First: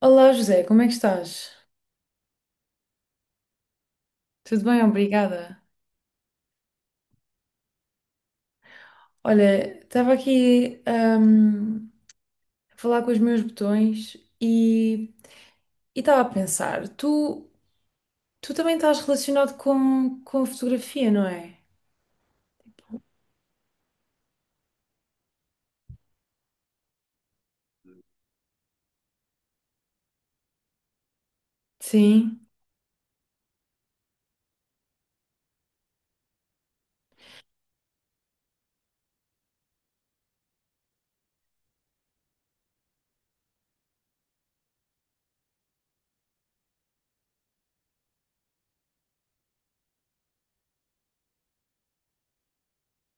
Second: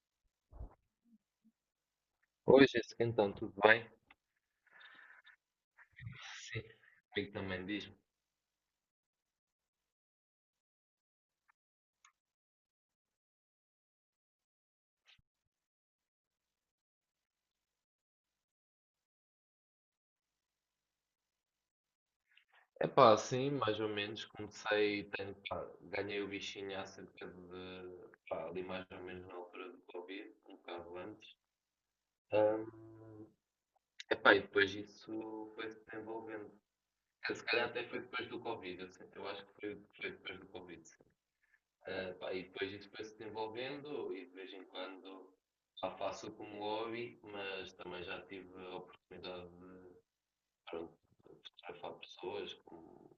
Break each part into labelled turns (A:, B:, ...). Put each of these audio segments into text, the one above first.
A: Olá José, como é que estás?
B: Oi, Jéssica, então, tudo bem?
A: Tudo bem, obrigada.
B: Sim, comigo também, diz-me.
A: Olha, estava aqui a falar com os meus botões e estava a pensar, tu também estás relacionado com a fotografia, não é?
B: Epá, sim, mais ou menos, comecei, tenho, pá, ganhei o bichinho há cerca de, pá, ali mais ou menos na altura do Covid, um bocado antes.
A: Sim.
B: Ahm, epá, e depois isso foi se desenvolvendo. Se calhar até foi depois do Covid, eu, sei- eu acho que foi, foi depois do Covid, sim. Ah, pá, e depois isso foi se desenvolvendo e de vez em quando já faço como hobby, mas também já tive a oportunidade, pronto, fotografar pessoas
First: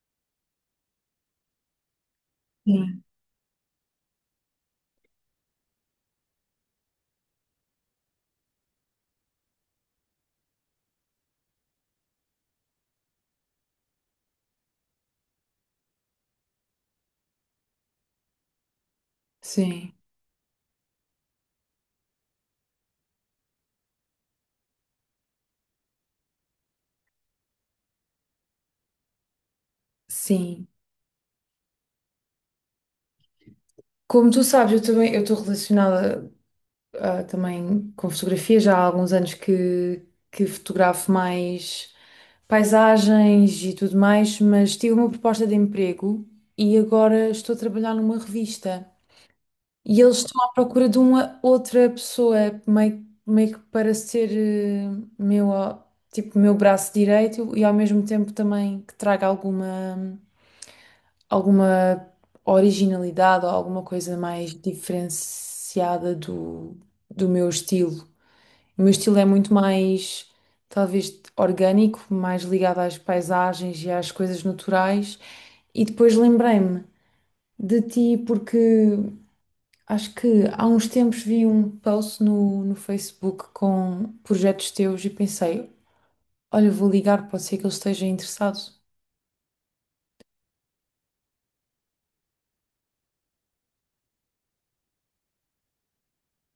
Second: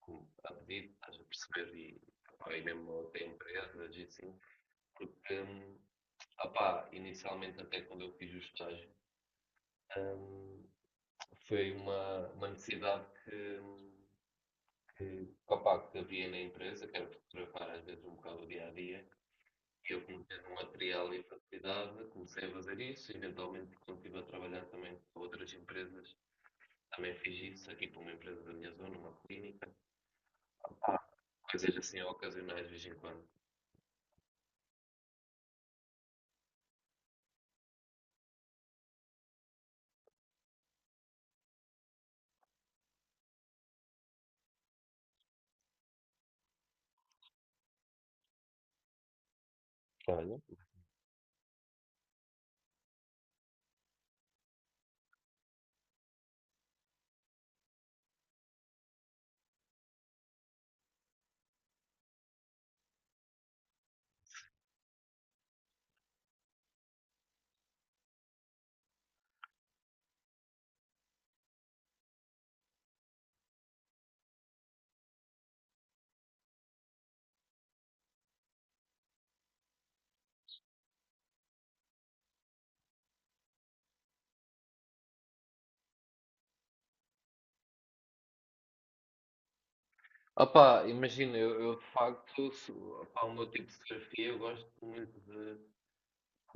B: com a pedido, estás a perceber, e, epá, e mesmo
A: Sim,
B: até empresas e assim, porque, opá, inicialmente até quando eu fiz o estágio, hum, foi uma necessidade que, opá, que havia na empresa, que era fotografar às vezes um bocado o dia a dia,
A: sim,
B: e eu comecei um material e facilidade, comecei a fazer isso, eventualmente quando estive a trabalhar também para outras empresas, também fiz isso aqui para uma empresa da minha zona, uma clínica.
A: sim.
B: Há coisas assim ocasionais de vez em quando.
A: Como tu sabes, eu também eu estou relacionada também com fotografia, já há alguns anos que fotografo mais paisagens e tudo mais, mas tive uma proposta de emprego e agora estou a trabalhar numa revista. E eles
B: Olha.
A: estão à procura de uma outra pessoa, meio que para ser meu, ó, tipo, meu braço direito e ao mesmo tempo também que traga alguma originalidade ou alguma coisa mais diferenciada do meu estilo. O meu estilo é muito mais, talvez, orgânico, mais ligado às paisagens e às coisas naturais. E depois lembrei-me de ti porque acho que há uns tempos vi um post no Facebook com projetos teus e pensei, olha, vou ligar, pode ser que ele esteja interessado.
B: Opá, imagina, eu de facto, se- opá, o meu tipo de fotografia, eu gosto muito de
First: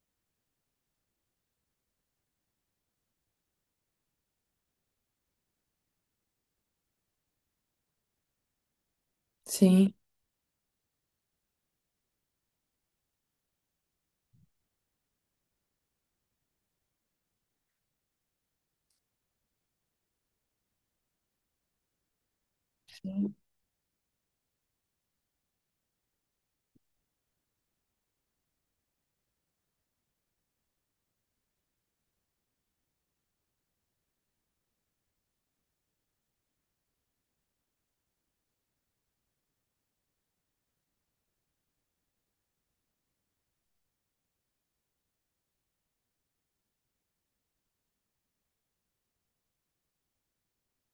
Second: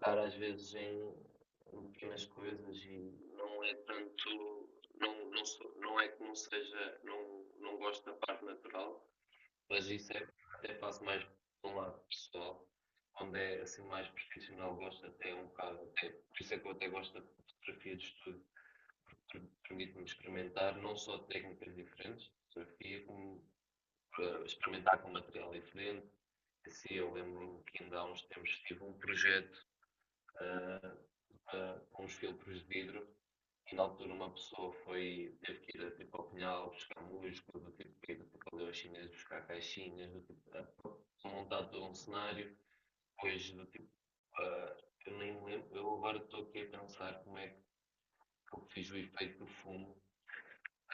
B: dar às vezes em, em pequenas coisas e não é tanto, não, não, sou- não é que não seja, não, não gosto da parte natural, mas
A: Sim.
B: isso é, até faço mais de um lado pessoal, quando é assim mais profissional gosto até um bocado, até, por isso é que eu até gosto da fotografia de estúdio, permite-nos experimentar não só técnicas diferentes de fotografia, como experimentar com material diferente. Assim, eu lembro-me que ainda há uns tempos tive um projeto, eh, para- com uns filtros de vidro e na altura uma pessoa foi, teve que ir tipo, ao Pinhal buscar músculos, do tipo que ir para ali aos chineses buscar caixinhas, do tipo, montar todo um cenário, depois do tipo, eh, eu nem me lembro, eu agora estou aqui a pensar como é que eu fiz o efeito do fumo.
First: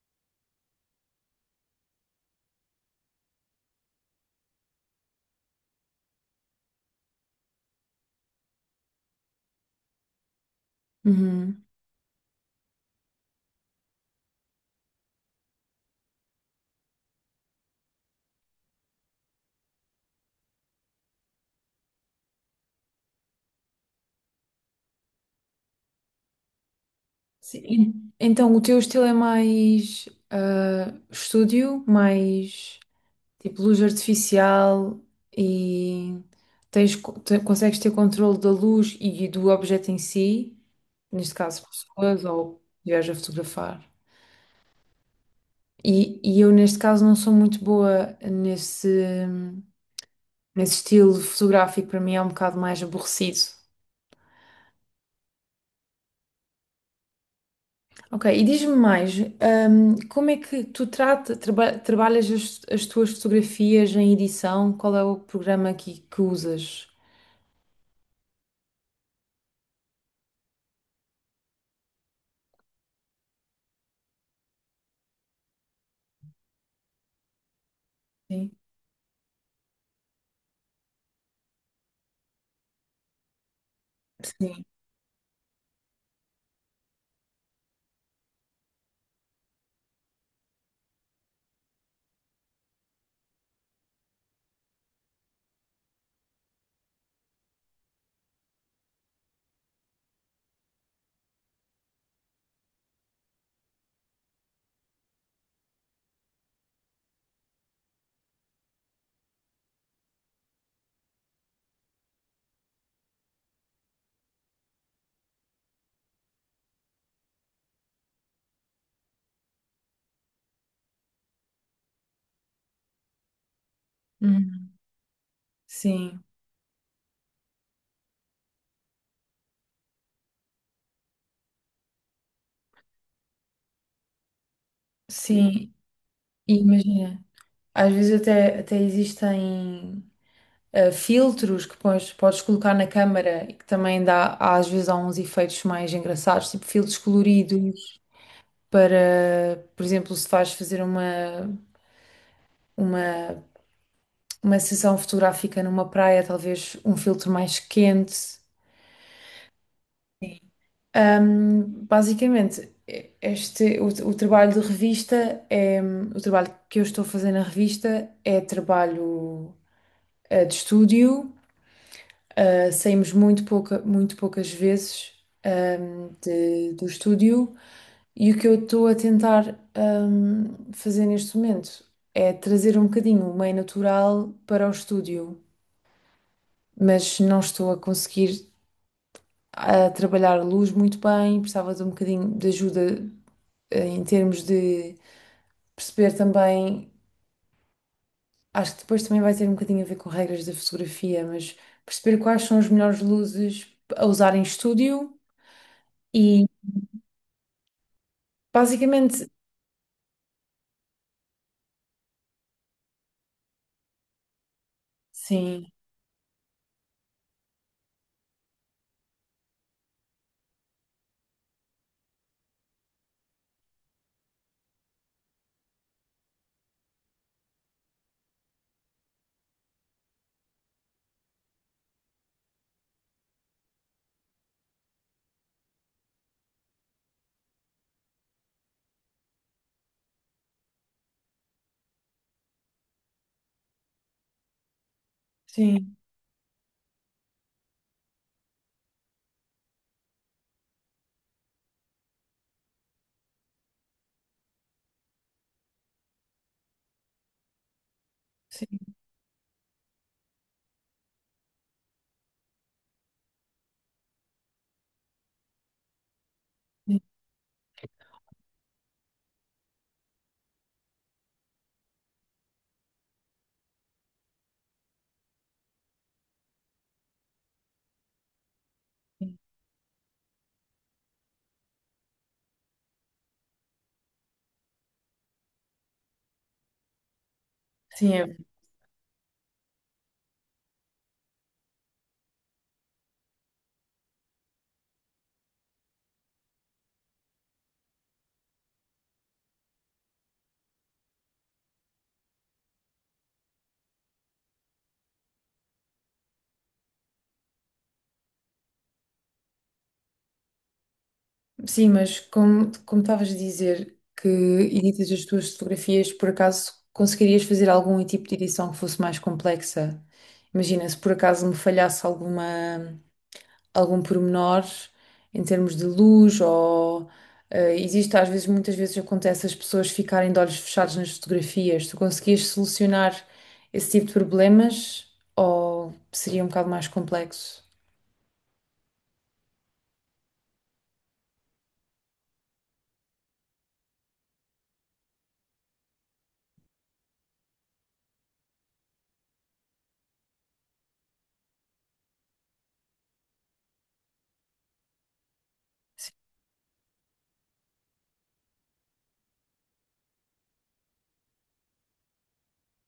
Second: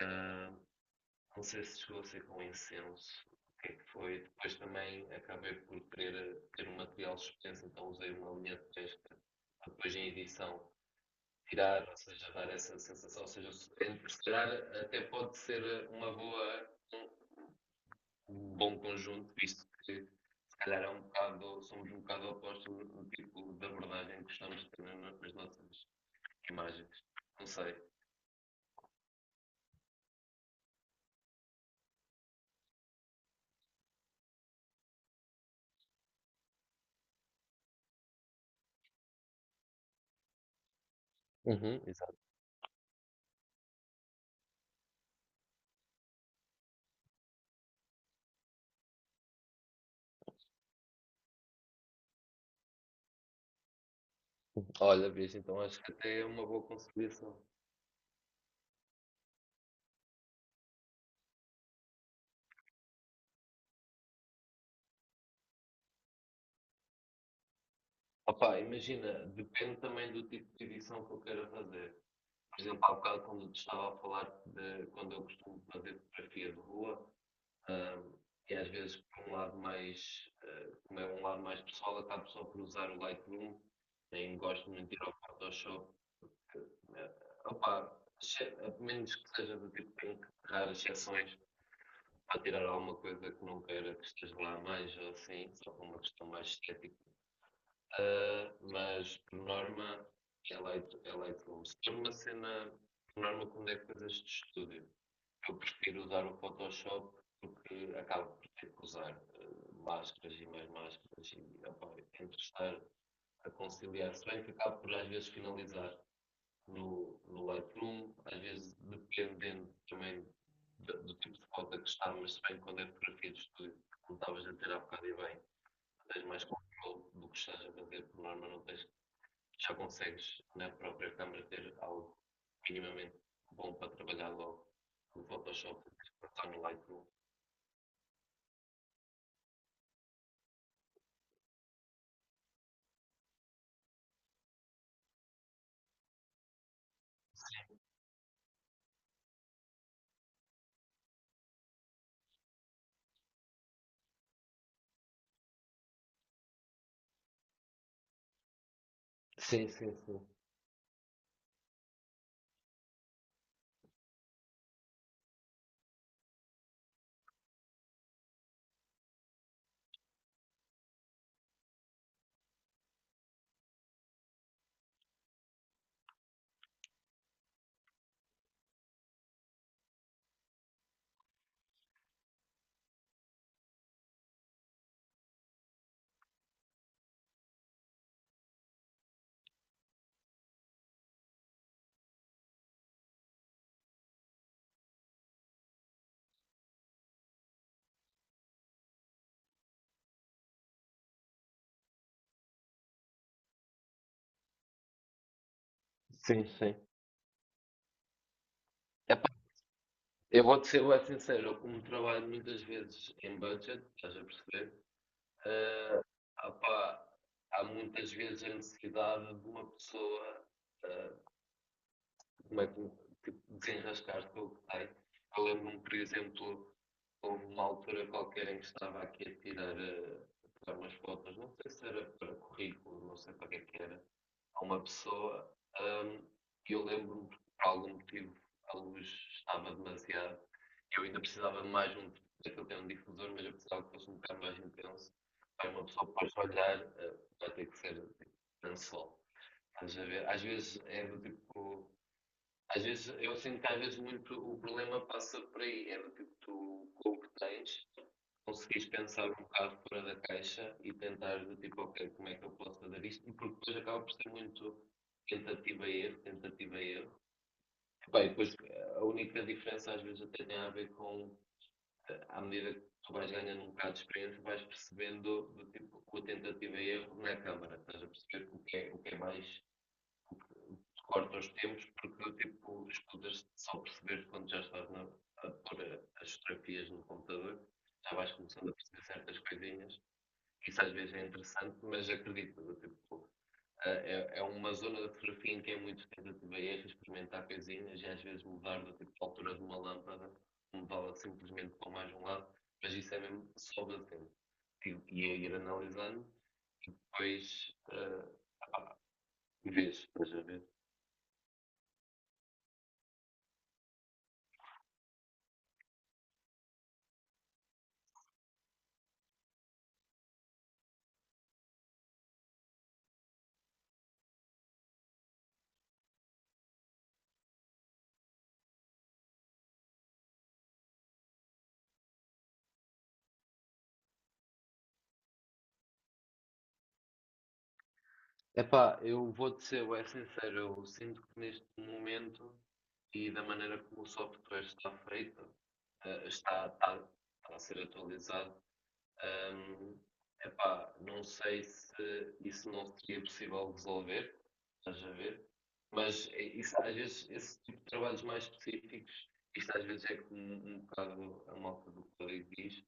B: ah, Não sei se chegou a ser com incenso, o que é que foi. Depois também acabei por querer ter um material suspenso, então usei uma linha de pesca para depois em edição
A: Uhum.
B: tirar, ou seja, dar essa sensação. Ou seja, se calhar até pode ser uma boa, um um bom conjunto, visto que se calhar é um bocado, somos um bocado opostos no tipo de abordagem que estamos tendo nas nossas imagens. Não sei.
A: Sim. Então, o teu estilo é mais estúdio, mais, tipo luz artificial e consegues ter controle da luz e do objeto em si, neste caso
B: Uhum, exato.
A: pessoas ou viajas a fotografar. E eu neste caso não sou muito boa nesse estilo fotográfico, para mim é um bocado mais aborrecido.
B: Olha, bicho, então acho que até é uma boa conciliação.
A: Ok, e diz-me mais, como é que trabalhas as tuas fotografias em edição? Qual é o programa que usas?
B: Opa, imagina, depende também do tipo de edição que eu queira fazer. Por exemplo, há bocado quando te estava a falar de quando eu costumo fazer fotografia de rua, ahm,
A: Sim.
B: e às vezes por um lado mais, ah, como é um lado mais pessoal, acabo só por usar o Lightroom, nem
A: Sim.
B: gosto muito de ir ao Photoshop. Eh, Opa, exce- a menos que seja do tipo que tenho que tirar as exceções para tirar alguma coisa que não queira que esteja lá mais ou assim, só por uma questão mais estética. Ah, mas, por norma, é leito como. Se for uma cena, por norma, quando é coisas de estúdio, eu prefiro usar o Photoshop porque acabo por ter que usar ah, máscaras e mais máscaras e opa, eu tento estar a conciliar. Se bem que acabo por, às vezes, finalizar no, no Lightroom, às vezes dependendo também da- do, tipo de foto que está, mas se bem que quando é fotografia de estúdio, como estavas a
A: Uhum.
B: ter há bocado e bem,
A: Sim.
B: tens mais controle do que estás a fazer, por norma, não tens, já consegues na própria câmara ter algo minimamente bom para trabalhar logo no
A: Sim,
B: Photoshop, e passar
A: e
B: no Lightroom.
A: imagina. Às vezes até existem filtros que podes colocar na câmara e que também dá, há- às vezes há uns efeitos mais engraçados, tipo filtros coloridos para, por exemplo, se vais fazer uma, uma sessão fotográfica numa praia, talvez um filtro mais quente.
B: Sim, sim, sim.
A: Sim. Basicamente, o trabalho de revista é, o trabalho que eu estou a fazer na revista é trabalho de estúdio. Saímos muito poucas vezes do estúdio e o que eu estou a tentar fazer neste momento é trazer um bocadinho o meio natural para o estúdio, mas não estou a conseguir a trabalhar a luz muito bem, precisava de um bocadinho de ajuda em termos de perceber também, acho que depois também vai ter um bocadinho a ver com regras da fotografia, mas perceber quais são as melhores luzes a usar em estúdio.
B: Sim,
A: E
B: sim.
A: basicamente,
B: Epá, eu vou-te ser bué sincero, eu como trabalho muitas vezes em budget, estás a perceber?
A: sim,
B: Eh, opá, há muitas vezes a necessidade de uma pessoa, ah, como é que desenrascaste com o que tem. Eu lembro-me, por exemplo, houve uma altura qualquer em que estava aqui a tirar, eh, a tirar umas fotos, não sei se era para currículo, não sei para que é que era, a uma pessoa, ahm, e eu lembro-me que por algum motivo a luz estava demasiado, eu ainda precisava de mais um, eu tenho um difusor, mas eu precisava que fosse um bocado mais intenso, para uma
A: sim,
B: pessoa depois olhar, vai ter que ser tipo, lençol. Estás a... Às vezes é do tipo, às vezes, eu sinto que às vezes muito o problema passa por aí, é do tipo, tu, com o que tens,
A: sim,
B: conseguires pensar um bocado fora da caixa e tentar do tipo, ok, como é que eu posso fazer isto? Porque depois acaba por ser muito tentativa e erro, tentativa e
A: sim,
B: erro. Bem, depois a única diferença às vezes até tem a ver com, à medida que tu vais ganhando um bocado de experiência, vais percebendo do tipo, que a tentativa e erro não é câmara, estás a perceber o que é
A: sim,
B: mais, o corta os tempos, porque tipo, escutas só perceber quando já estás na, a pôr as fotografias no computador,
A: sim,
B: já vais
A: é-
B: começando a perceber certas coisinhas. Isso às vezes é interessante, mas acredito, tipo, é, é uma zona da fotografia em que é muito tentativa e erro, experimentar coisinhas e às vezes mudar do tipo de altura de uma lâmpada, mudá-la simplesmente para mais um lado, mas isso é mesmo só batendo. E é ir analisando e depois pá, vês, estás a ver?
A: sim, mas como, como estavas a dizer que editas as tuas fotografias, por acaso conseguirias fazer algum tipo de edição que fosse mais complexa? Imagina, se por acaso me falhasse alguma, algum pormenor em termos de luz ou existe às vezes, muitas vezes acontece as pessoas ficarem de olhos fechados nas fotografias. Tu conseguias solucionar esse tipo de problemas ou seria um bocado mais complexo?
B: Epá, eu vou-te ser bem sincero, eu sinto que neste momento e da maneira como o software está feito, está, está, está a ser atualizado, hum, epá, não sei se isso não seria possível resolver, estás a ver? Mas eh, isso, às vezes, esse tipo de trabalhos mais específicos, isto às vezes é como um bocado a malta do código diz,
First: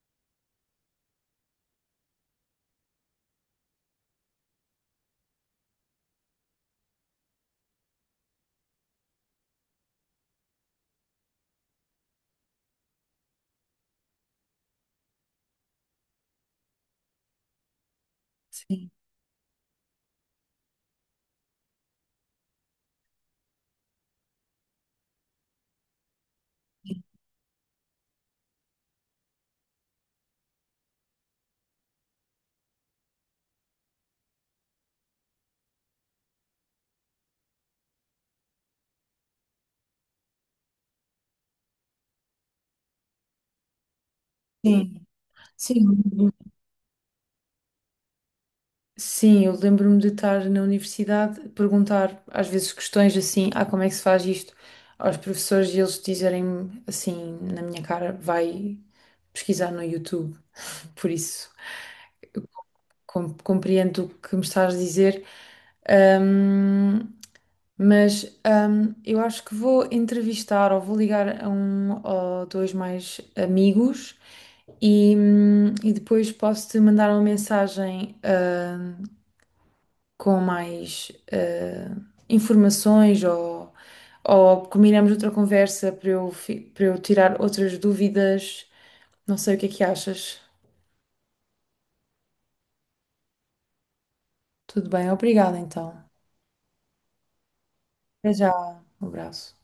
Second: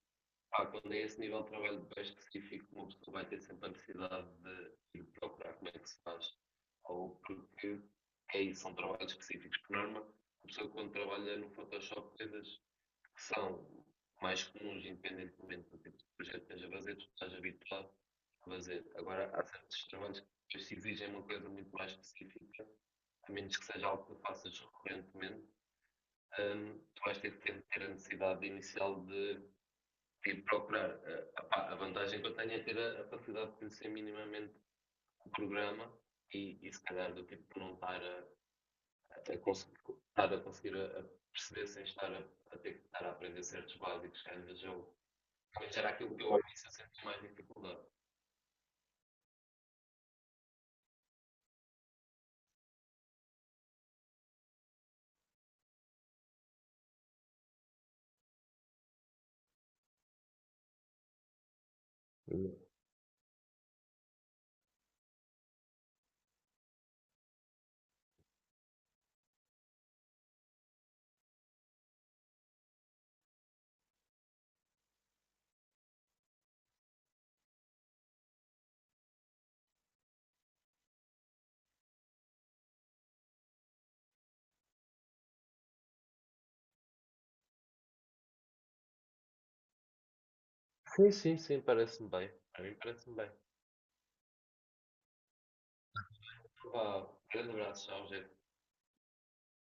B: pá, quando é esse nível de trabalho bem específico, uma pessoa vai ter sempre a necessidade de ir procurar como é que se faz. Ou porque é isso, são trabalhos específicos. Por norma, a pessoa quando trabalha no Photoshop, coisas que são mais comuns, independentemente do tipo de projeto que esteja a fazer, tu estás habituado a
A: Sim,
B: fazer. Agora, há certos trabalhos que se exigem uma coisa muito mais específica, a menos que seja algo que faças recorrentemente, tu vais ter que ter a necessidade inicial de e procurar. Opá, a vantagem que eu tenho é ter a capacidade de conhecer minimamente o programa e se calhar do tipo de não estar a, conseguir, estar a conseguir a perceber sem estar a ter que estar a aprender certos básicos que às vezes eu.
A: sim,
B: Mas
A: sim.
B: era aquilo que eu ao início senti mais dificuldade.
A: Sim, eu lembro-me de estar na universidade, perguntar às vezes questões assim, ah, como é que se faz isto? Aos professores e eles dizerem assim, na minha cara, vai pesquisar no YouTube. Por isso, com- compreendo o que me estás a dizer, ahm, mas eu acho que vou entrevistar ou vou ligar a um ou dois mais amigos e e depois posso-te mandar uma mensagem com mais informações ou combinamos outra conversa para para eu tirar outras dúvidas. Não sei o que é que achas.
B: Sim, sim, sim, parece-me bem. A mim parece-me bem.
A: Tudo bem, obrigada então.
B: Pá, grande abraço, tchau,
A: Até
B: gente.
A: já, um abraço.